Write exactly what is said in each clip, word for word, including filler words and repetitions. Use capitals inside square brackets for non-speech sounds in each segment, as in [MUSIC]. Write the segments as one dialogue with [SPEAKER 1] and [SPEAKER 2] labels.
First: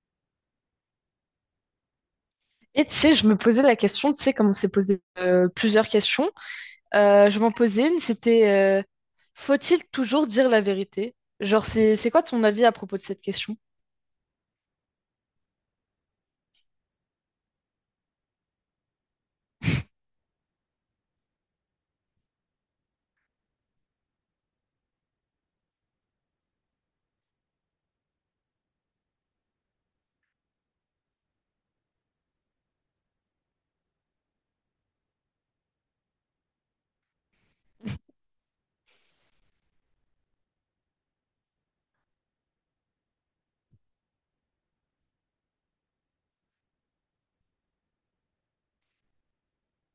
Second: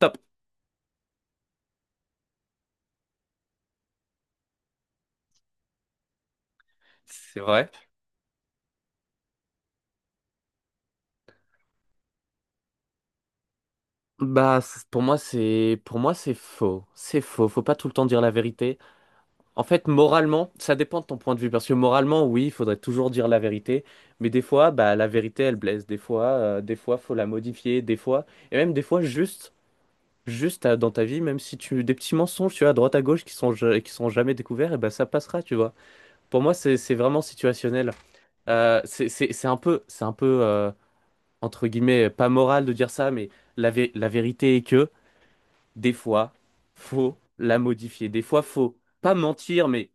[SPEAKER 1] Top.
[SPEAKER 2] Et tu sais, je me posais la question, tu sais, comme on s'est posé euh, plusieurs questions, euh, je
[SPEAKER 1] C'est
[SPEAKER 2] m'en
[SPEAKER 1] vrai.
[SPEAKER 2] posais une, c'était euh, faut-il toujours dire la vérité? Genre, c'est c'est quoi ton avis à propos de cette question?
[SPEAKER 1] Bah, c- pour moi, c'est pour moi, c'est faux. C'est faux. Faut pas tout le temps dire la vérité. En fait, moralement, ça dépend de ton point de vue. Parce que moralement, oui, il faudrait toujours dire la vérité. Mais des fois, bah, la vérité, elle blesse. Des fois, euh, des fois, faut la modifier. Des fois, et même des fois, juste, juste euh, dans ta vie, même si tu des petits mensonges, tu vois, à droite à gauche, qui sont ja- qui sont jamais découverts, et bah, ça passera, tu vois. Pour moi, c'est c'est vraiment situationnel. Euh, c'est c'est c'est un peu, c'est un peu. Euh, entre guillemets, euh, pas moral de dire ça, mais la, vé- la vérité est que des fois, faut la modifier. Des fois, faut pas mentir, mais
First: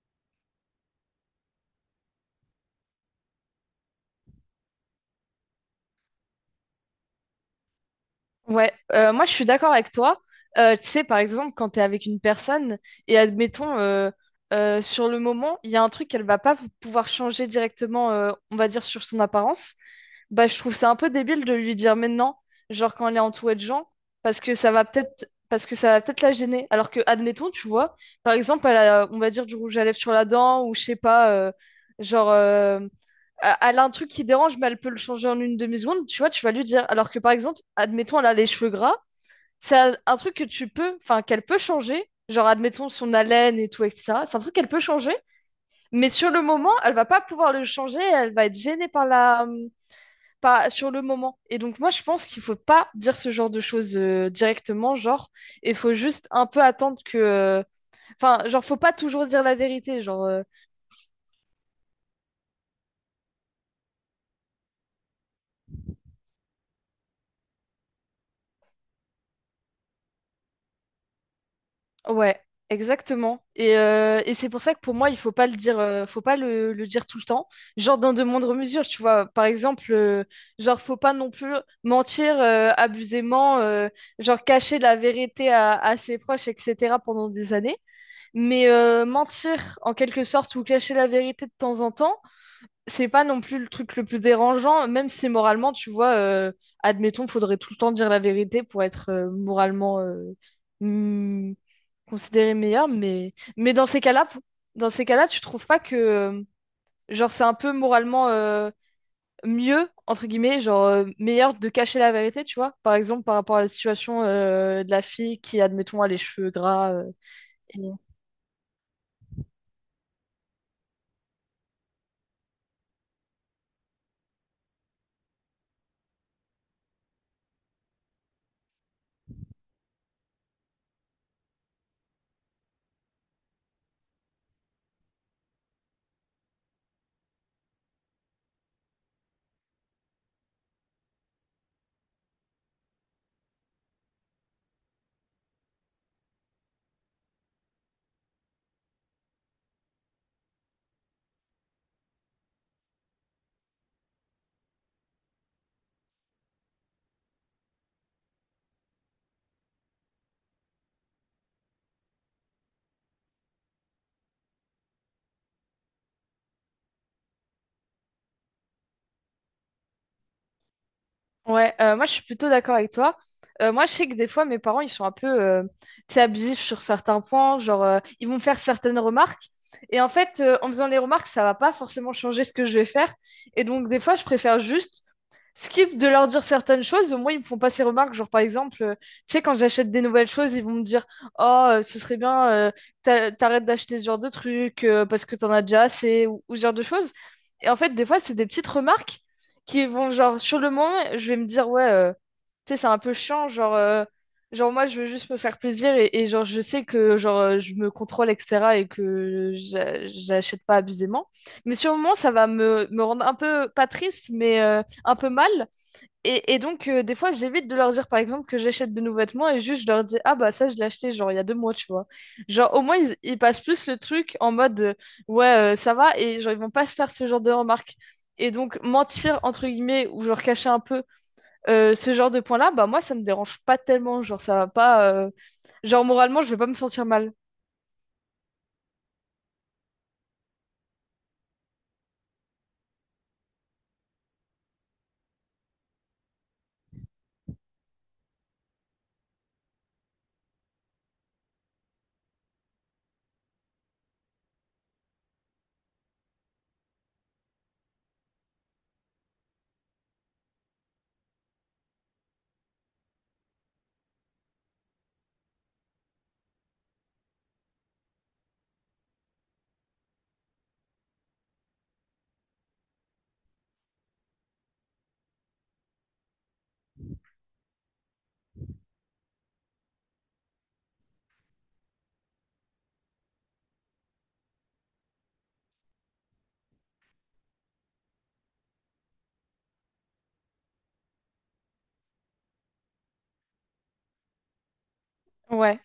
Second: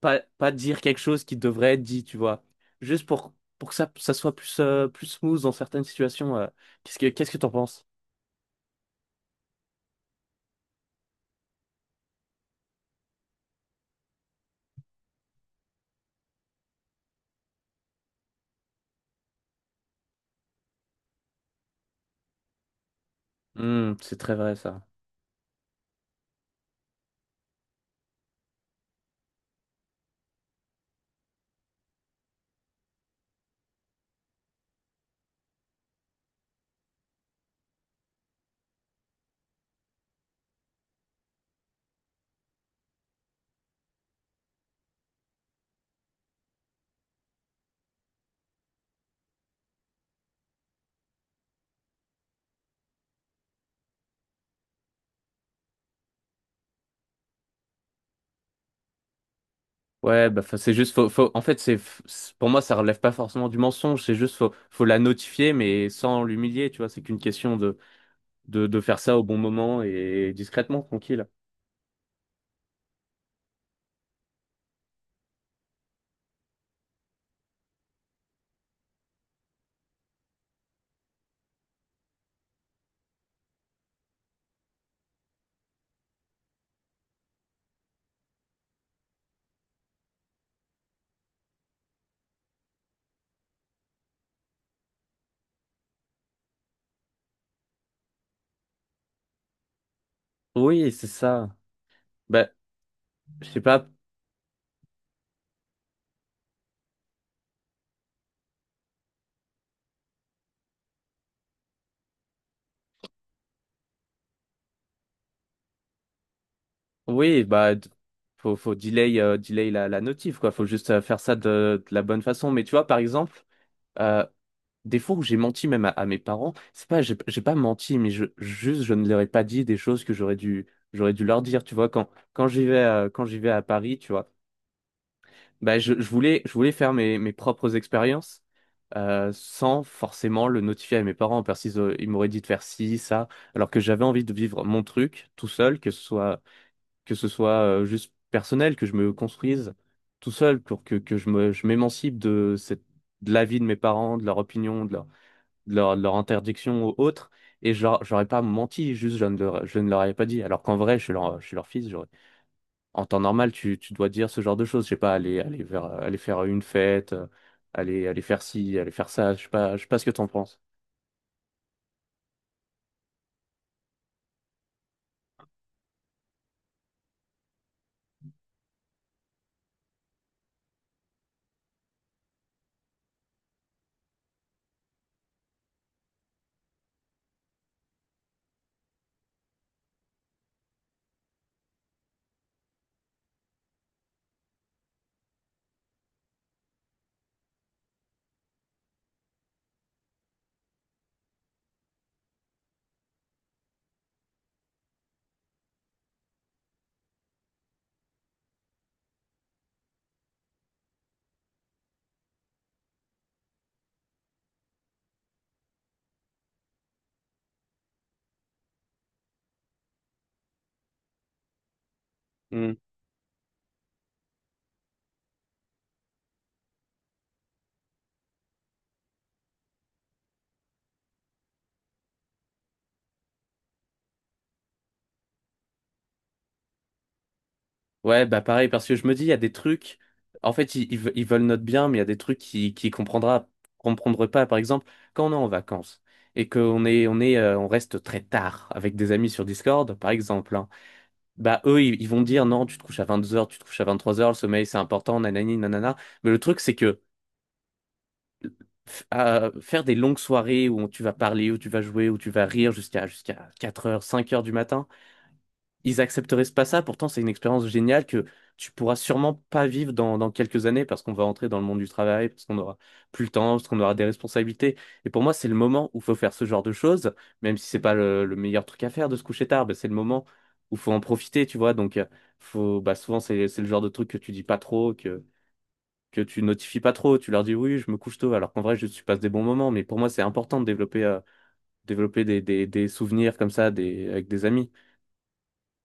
[SPEAKER 1] pas, pas dire quelque chose qui devrait être dit, tu vois. Juste pour, pour que ça, ça soit plus, euh, plus smooth dans certaines situations. euh. Qu'est-ce que, qu'est-ce que t'en penses?
[SPEAKER 2] Ouais, euh, moi je suis d'accord avec toi. Euh, tu sais, par exemple, quand tu es avec une personne et admettons, euh, euh, sur le moment, il y a un truc qu'elle va pas v- pouvoir changer directement, euh, on va dire, sur son apparence, bah je trouve ça un peu débile de lui dire maintenant, genre quand elle est entourée de gens,
[SPEAKER 1] Hmm, c'est très
[SPEAKER 2] parce
[SPEAKER 1] vrai,
[SPEAKER 2] que ça
[SPEAKER 1] ça.
[SPEAKER 2] va peut-être parce que ça va peut-être la gêner. Alors que, admettons, tu vois, par exemple, elle a, on va dire, du rouge à lèvres sur la dent ou je sais pas, euh, genre. euh, euh, elle a un truc qui dérange, mais elle peut le changer en une demi-seconde, tu vois, tu vas lui dire. Alors que par exemple, admettons, elle a les cheveux gras, c'est un, un truc que tu peux, enfin, qu'elle peut changer, genre admettons son haleine et tout, et etc. C'est un truc qu'elle peut changer, mais sur le moment, elle va pas pouvoir le changer, elle va être gênée par la, pas sur le moment. Et donc moi, je pense qu'il faut pas dire ce genre de choses euh, directement, genre, il faut juste un peu attendre que, euh, enfin, genre, faut pas toujours dire la vérité, genre,
[SPEAKER 1] Ouais,
[SPEAKER 2] euh,
[SPEAKER 1] bah, faut- c'est juste, faut, faut- en fait, c'est, c'est- pour moi ça relève pas forcément du mensonge, c'est juste, faut, faut la notifier, mais sans l'humilier, tu vois, c'est qu'une question de, de, de faire ça au bon moment et discrètement, tranquille.
[SPEAKER 2] Ouais, exactement. Et, euh, et c'est pour ça que pour moi, il faut pas le dire, euh, faut pas le, le dire tout le temps. Genre dans de moindres mesures, tu vois. Par exemple, euh, genre faut pas non plus mentir euh, abusément, euh, genre cacher la vérité à, à ses proches, et cetera pendant des années. Mais euh, mentir en quelque sorte ou cacher la vérité de temps en temps, c'est pas non plus le truc le plus dérangeant, même si moralement, tu vois, euh, admettons, faudrait tout le temps dire la vérité pour être euh, moralement euh,
[SPEAKER 1] Oui, c'est ça.
[SPEAKER 2] hmm,
[SPEAKER 1] Bah,
[SPEAKER 2] considéré meilleur, mais,
[SPEAKER 1] je sais
[SPEAKER 2] mais
[SPEAKER 1] pas.
[SPEAKER 2] dans ces cas-là, pou- dans ces cas-là, tu trouves pas que, euh, genre, c'est un peu moralement euh, mieux, entre guillemets, genre, euh, meilleur de cacher la vérité, tu vois, par exemple, par rapport à la situation euh, de la fille qui, admettons, a les cheveux gras euh,
[SPEAKER 1] Oui, bah, d- Faut, faut delay, euh, delay la, la notif, quoi. Faut juste euh, faire ça de, de la bonne façon. Mais tu vois, par exemple, euh, des fois où j'ai menti même à, à mes parents, c'est pas, j'ai j'ai pas menti, mais je, juste, je ne leur ai pas dit des choses que j'aurais dû, j'aurais dû leur dire. Tu vois, quand, quand j'y vais, euh, quand j'y vais à Paris, tu vois, bah, je, je voulais, je voulais faire mes, mes propres expériences. Euh, sans forcément le notifier à mes parents, parce qu'ils euh, ils m'auraient dit de faire ci, ça, alors que j'avais envie de vivre mon truc tout seul, que ce soit que ce soit euh, juste personnel, que je me construise tout seul pour que, que je me, je m'émancipe de cette, de l'avis de mes parents, de leur opinion, de leur, de leur, de leur interdiction ou autre. Et je leur- j'aurais pas menti, juste je ne leur, je ne leur avais pas dit. Alors qu'en vrai, je suis leur, je suis leur fils. j'aurais- En temps normal, tu, tu dois dire ce genre de choses. Je sais pas, aller, aller vers, aller faire une fête, euh, aller, aller faire ci, aller faire ça. Je sais pas, je sais pas ce que t'en penses.
[SPEAKER 2] Ouais, euh, moi je suis plutôt d'accord avec toi. Euh, moi je sais que des fois mes parents ils sont un peu euh, tu sais, abusifs sur certains points, genre euh, ils vont me faire certaines remarques et en fait euh, en faisant les remarques ça va pas forcément changer ce que je vais faire et donc des fois je préfère juste skip de leur dire certaines choses, au moins ils me font pas ces remarques, genre par exemple euh, tu sais quand j'achète des nouvelles choses ils vont me dire oh euh, ce serait bien euh, t'a- t'arrêtes d'acheter ce genre de trucs euh, parce que t'en as déjà assez ou, ou ce genre de choses et en fait des fois c'est des petites remarques qui vont genre sur le moment, je vais me dire ouais, euh, tu sais, c'est un peu chiant, genre euh, genre moi je veux juste me faire plaisir et, et genre je sais que genre euh, je me contrôle etc et que j'a- j'achète pas abusément. Mais sur le moment, ça va me me rendre un peu pas triste mais euh, un peu mal et, et donc, euh, des fois, j'évite de leur dire, par exemple, que j'achète de nouveaux vêtements et juste je leur dis, ah bah ça, je l'ai acheté, genre, il y a deux mois, tu vois. Genre, au moins, ils, ils passent plus le truc en mode, euh, ouais, euh, ça va, et genre, ils vont pas se faire ce genre de remarques. Et donc, mentir, entre guillemets, ou genre cacher un peu euh, ce genre de point-là, bah moi, ça me dérange pas tellement. Genre, ça va pas. euh, Genre, moralement, je vais pas me sentir mal.
[SPEAKER 1] Ouais, bah pareil, parce que je me dis, il y a des trucs. En fait, ils, ils ve- ils veulent notre bien, mais il y a des trucs qui, qui comprendra, comprendra pas. Par exemple, quand on est en vacances et qu'on est, on est, euh, on reste très tard avec des amis sur Discord, par exemple, hein, bah eux, ils, ils vont dire non, tu te couches à vingt-deux heures, tu te couches à vingt-trois heures, le sommeil c'est important, nanani, nanana. Mais le truc, c'est que f- euh, faire des longues soirées où tu vas parler, où tu vas jouer, où tu vas rire jusqu'à jusqu'à quatre heures cinq heures du matin, ils accepteraient pas ça. Pourtant, c'est une expérience géniale que tu pourras sûrement pas vivre dans, dans quelques années parce qu'on va entrer dans le monde du travail, parce qu'on aura plus le temps, parce qu'on aura des responsabilités. Et pour moi, c'est le moment où faut faire ce genre de choses, même si c'est pas le, le meilleur truc à faire de se coucher tard, bah, c'est le moment où faut en profiter, tu vois. Donc, euh, faut, bah, souvent, c'est, c'est le genre de truc que tu dis pas trop, que, que tu notifies pas trop. Tu leur dis oui, je me couche tôt, alors qu'en vrai, je tu passes des bons moments. Mais pour moi, c'est important de développer, euh, développer des, des, des souvenirs comme ça, des, avec des amis.
[SPEAKER 2] Ouais.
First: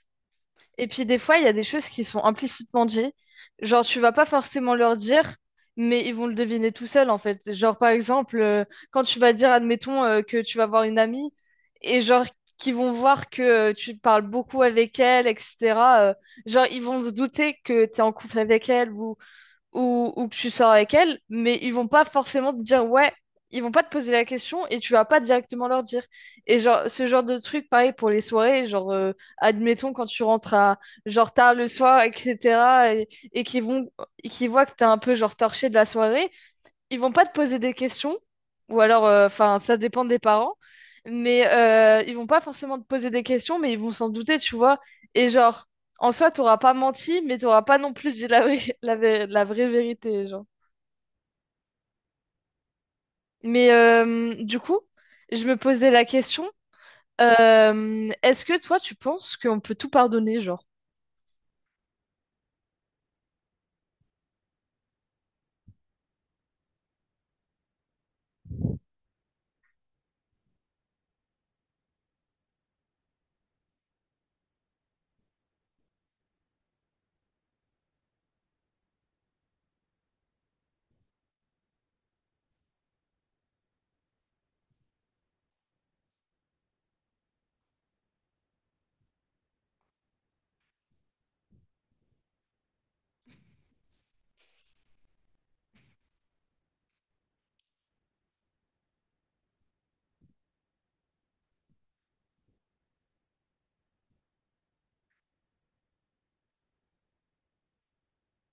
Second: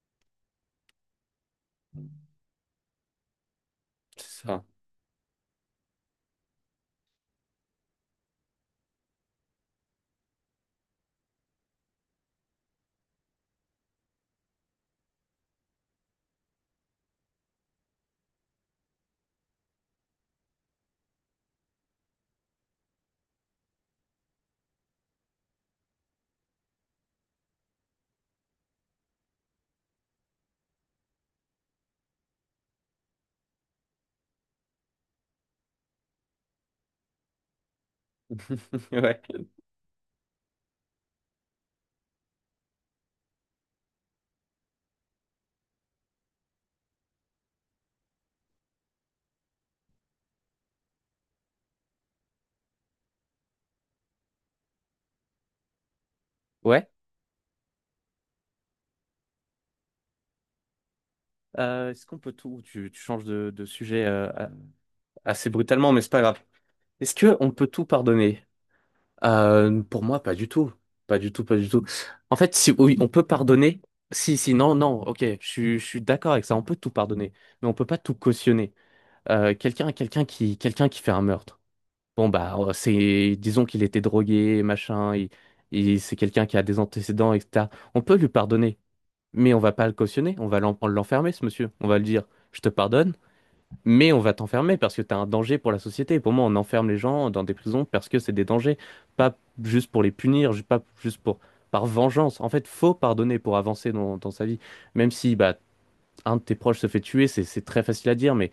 [SPEAKER 2] Et puis des fois, il y a des choses qui sont implicitement dites. Genre, tu vas pas
[SPEAKER 1] C'est ça.
[SPEAKER 2] forcément leur dire, mais ils vont le deviner tout seuls, en fait. Genre, par exemple, euh, quand tu vas dire, admettons, euh, que tu vas voir une amie, et genre, qu'ils vont voir que euh, tu parles beaucoup avec elle, et cetera euh, genre, ils vont se douter que tu es en couple avec elle, ou ou, ou que tu sors avec elle, mais ils vont pas forcément te dire ouais, ils vont pas te poser la question et tu vas pas directement leur dire. Et genre, ce genre de truc, pareil pour les soirées, genre, euh, admettons quand tu rentres à genre tard le soir, et cetera, et, et qu'ils vont, et qu'ils voient que t'es un peu genre torché de la soirée, ils vont pas te poser des questions, ou
[SPEAKER 1] [LAUGHS]
[SPEAKER 2] alors,
[SPEAKER 1] Ouais.
[SPEAKER 2] euh, enfin, ça dépend des parents, mais euh, ils vont pas forcément te poser des questions, mais ils vont s'en douter, tu vois. Et genre, en soi, t'auras pas menti, mais t'auras pas non plus dit la vraie, [LAUGHS] la, vé- la vraie vérité, genre. Mais euh, du coup, je me posais la question,
[SPEAKER 1] Ouais.
[SPEAKER 2] euh, est-ce que toi, tu penses qu'on peut tout pardonner, genre?
[SPEAKER 1] Euh, est-ce qu'on peut tout... Tu, tu changes de, de sujet euh, a- assez brutalement, mais c'est pas grave. Est-ce que on peut tout pardonner? Euh, pour moi, pas du tout. Pas du tout, pas du tout. En fait, si oui, on peut pardonner. Si, si, non, non, ok, je, suis- je suis d'accord avec ça. On peut tout pardonner, mais on peut pas tout cautionner. Euh, quelqu'un, quelqu'un qui, quelqu'un qui fait un meurtre. Bon bah, euh, c'est, disons qu'il était drogué, machin. Et il- c'est quelqu'un qui a des antécédents, et cetera. On peut lui pardonner, mais on va pas le cautionner. On va l'en- l'enfermer, ce monsieur. On va lui dire, je te pardonne. Mais on va t'enfermer parce que t'as un danger pour la société. Pour moi, on enferme les gens dans des prisons parce que c'est des dangers, pas juste pour les punir, ju- pas juste pour par vengeance. En fait, faut pardonner pour avancer dans, dans sa vie. Même si bah un de tes proches se fait tuer, c'est c'est très facile à dire, mais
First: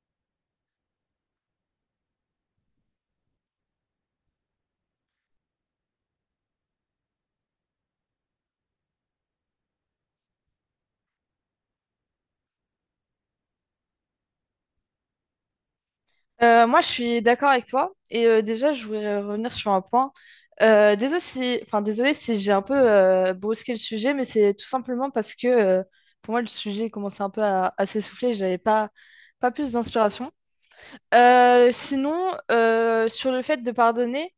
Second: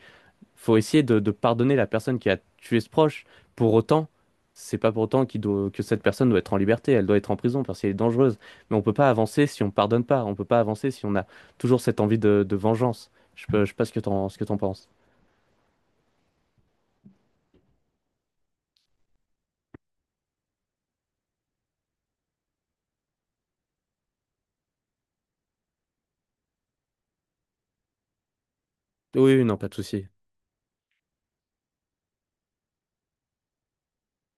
[SPEAKER 1] faut essayer de, de pardonner la personne qui a tué ce proche. Pour autant, c'est pas pour autant qu'il doit, que cette personne doit être en liberté. Elle doit être en prison parce qu'elle est dangereuse. Mais on peut pas avancer si on pardonne pas. On peut pas avancer si on a toujours cette envie de, de vengeance. Je peux, je sais pas ce que t'en, ce que t'en penses.
[SPEAKER 2] Euh, moi, je suis d'accord avec toi. Et euh, déjà, je voulais revenir sur un point. Euh, désolé si, enfin, désolé si j'ai un peu euh, brusqué le sujet, mais c'est tout simplement parce que euh, pour moi, le sujet commençait un peu à, à s'essouffler. J'avais pas,
[SPEAKER 1] Oui, oui,
[SPEAKER 2] pas
[SPEAKER 1] non, pas
[SPEAKER 2] plus
[SPEAKER 1] de souci.
[SPEAKER 2] d'inspiration. Euh, sinon, euh, sur le fait de pardonner,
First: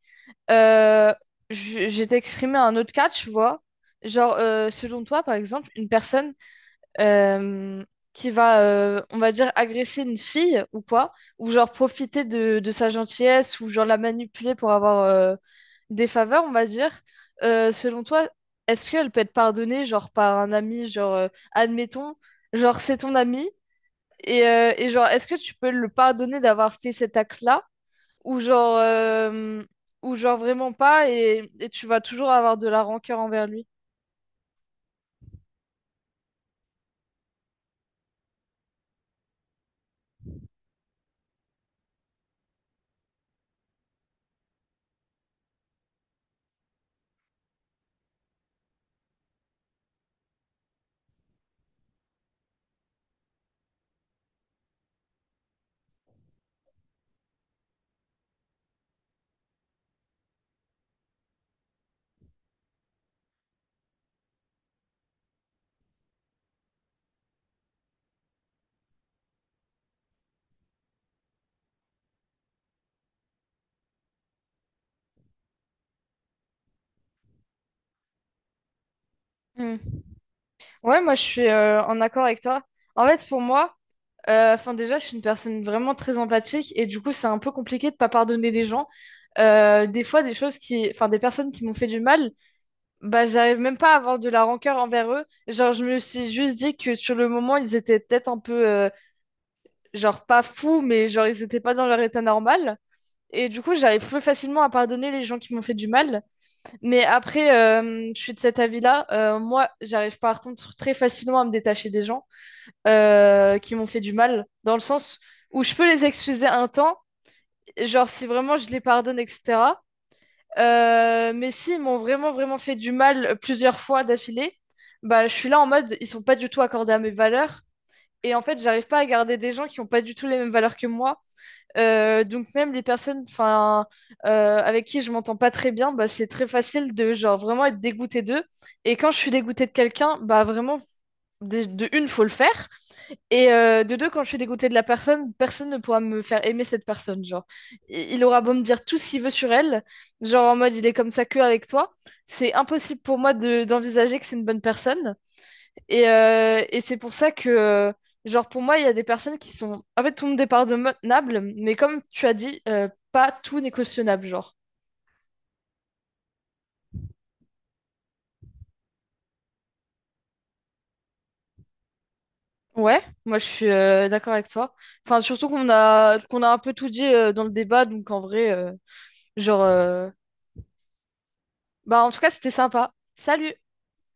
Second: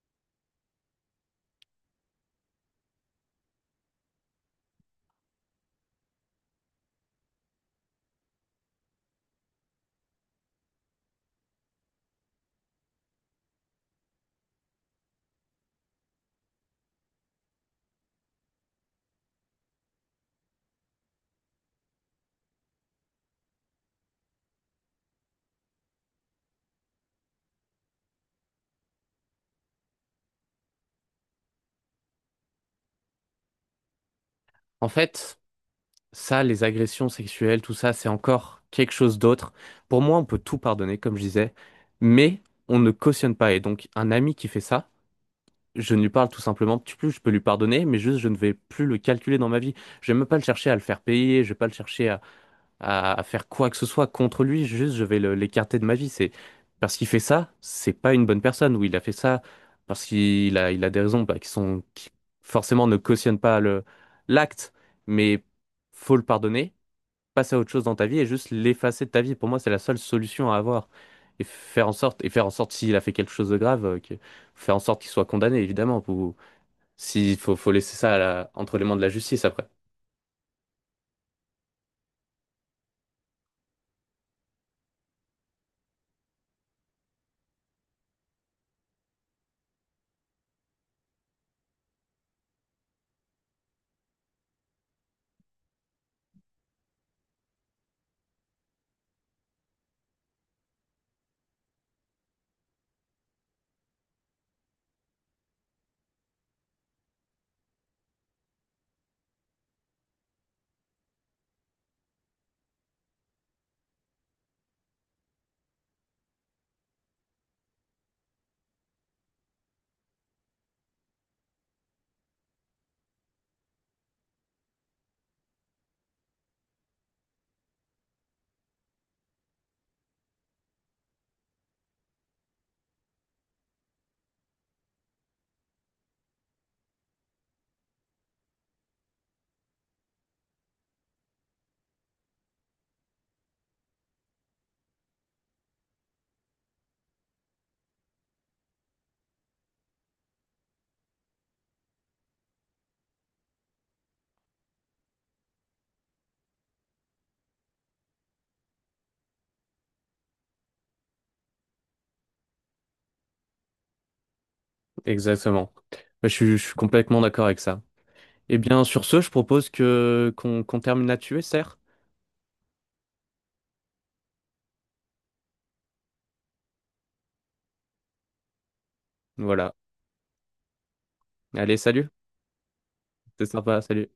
[SPEAKER 2] euh, je- j'ai exprimé un autre cas, tu vois. Genre, euh, selon toi, par exemple, une personne euh, qui va, euh, on va dire, agresser une fille ou quoi, ou genre profiter de, de sa gentillesse, ou genre la manipuler pour avoir euh, des faveurs, on va dire, euh, selon toi, est-ce qu'elle peut être pardonnée, genre par un ami, genre, euh, admettons, genre c'est ton ami, et, euh, et genre, est-ce que tu peux le pardonner d'avoir fait cet acte-là, ou genre, euh, ou genre vraiment pas, et, et tu vas toujours avoir de la rancœur envers lui?
[SPEAKER 1] En fait, ça, les agressions sexuelles, tout ça, c'est encore quelque chose d'autre. Pour moi, on peut tout pardonner, comme je disais, mais on ne cautionne pas. Et donc, un ami qui fait ça, je ne lui parle tout simplement tu plus, je peux lui pardonner, mais juste, je ne vais plus le calculer dans ma vie. Je vais même pas le chercher à le faire payer, je vais pas le chercher à, à, à faire quoi que ce soit contre lui, juste je vais le- l'écarter de ma vie. C'est parce qu'il fait ça, c'est pas une bonne personne, ou il a fait ça parce qu'il a, il a des raisons bah, qui sont qui forcément ne cautionnent pas le l'acte, mais faut le pardonner, passer à autre chose dans ta vie et juste l'effacer de ta vie. Pour moi, c'est la seule solution à avoir. Et faire en sorte, et faire en sorte s'il a fait quelque chose de grave, euh, que- faire en sorte qu'il soit condamné, évidemment. Pour, s'il faut, faut laisser ça à la- entre les mains de la justice après.
[SPEAKER 2] Hmm. Ouais, moi je suis euh, en accord avec toi. En fait, pour moi, Euh, enfin, déjà, je suis une personne vraiment très empathique et du coup, c'est un peu compliqué de pas pardonner les gens. Euh, des fois, des choses qui, enfin, des personnes qui m'ont fait du mal, bah, j'arrive même pas à avoir de la rancœur envers eux. Genre, je me suis juste dit que sur le moment, ils étaient peut-être un peu, euh, genre, pas fous, mais genre, ils étaient pas dans leur état normal. Et du coup, j'arrive plus facilement à pardonner les gens qui m'ont fait du mal. Mais après, euh, je suis de cet avis-là. Euh, moi, j'arrive par contre très facilement à me détacher des gens euh, qui m'ont fait du mal, dans le sens où je peux les excuser un temps, genre si vraiment je les pardonne, et cetera. Euh, mais s'ils m'ont vraiment, vraiment fait du mal plusieurs fois d'affilée, bah, je suis là en mode, ils sont pas du tout accordés à mes valeurs. Et en fait, j'arrive pas à garder des gens qui ont pas du tout les mêmes valeurs que moi. Euh, donc même les personnes, enfin, euh, avec qui je m'entends pas très bien, bah, c'est très facile de genre vraiment être dégoûté d'eux. Et quand je suis dégoûté de quelqu'un, bah vraiment, dé- de une, faut le faire. Et euh, de deux, quand je suis dégoûtée de la personne, personne ne pourra me faire aimer cette personne. Genre, I- il aura beau me dire tout ce qu'il veut sur elle, genre en mode il est comme ça que avec toi, c'est impossible pour moi de d'envisager que c'est une bonne personne. Et, euh, et c'est pour ça que, euh, genre pour moi, il y a des personnes qui sont, en fait, tout le monde est pardonnable, mais comme tu as dit, euh, pas tout n'est cautionnable, genre.
[SPEAKER 1] Exactement. Je suis, je suis complètement d'accord avec ça. Eh bien, sur ce, je propose que qu'on qu'on termine là-dessus, serre.
[SPEAKER 2] Ouais, moi je suis euh, d'accord avec toi. Enfin, surtout qu'on a qu'on a un peu tout dit euh, dans le débat, donc en vrai, euh, genre.
[SPEAKER 1] Voilà.
[SPEAKER 2] euh,
[SPEAKER 1] Allez,
[SPEAKER 2] Bah,
[SPEAKER 1] salut.
[SPEAKER 2] en tout cas, c'était sympa.
[SPEAKER 1] C'est
[SPEAKER 2] Salut!
[SPEAKER 1] sympa, salut.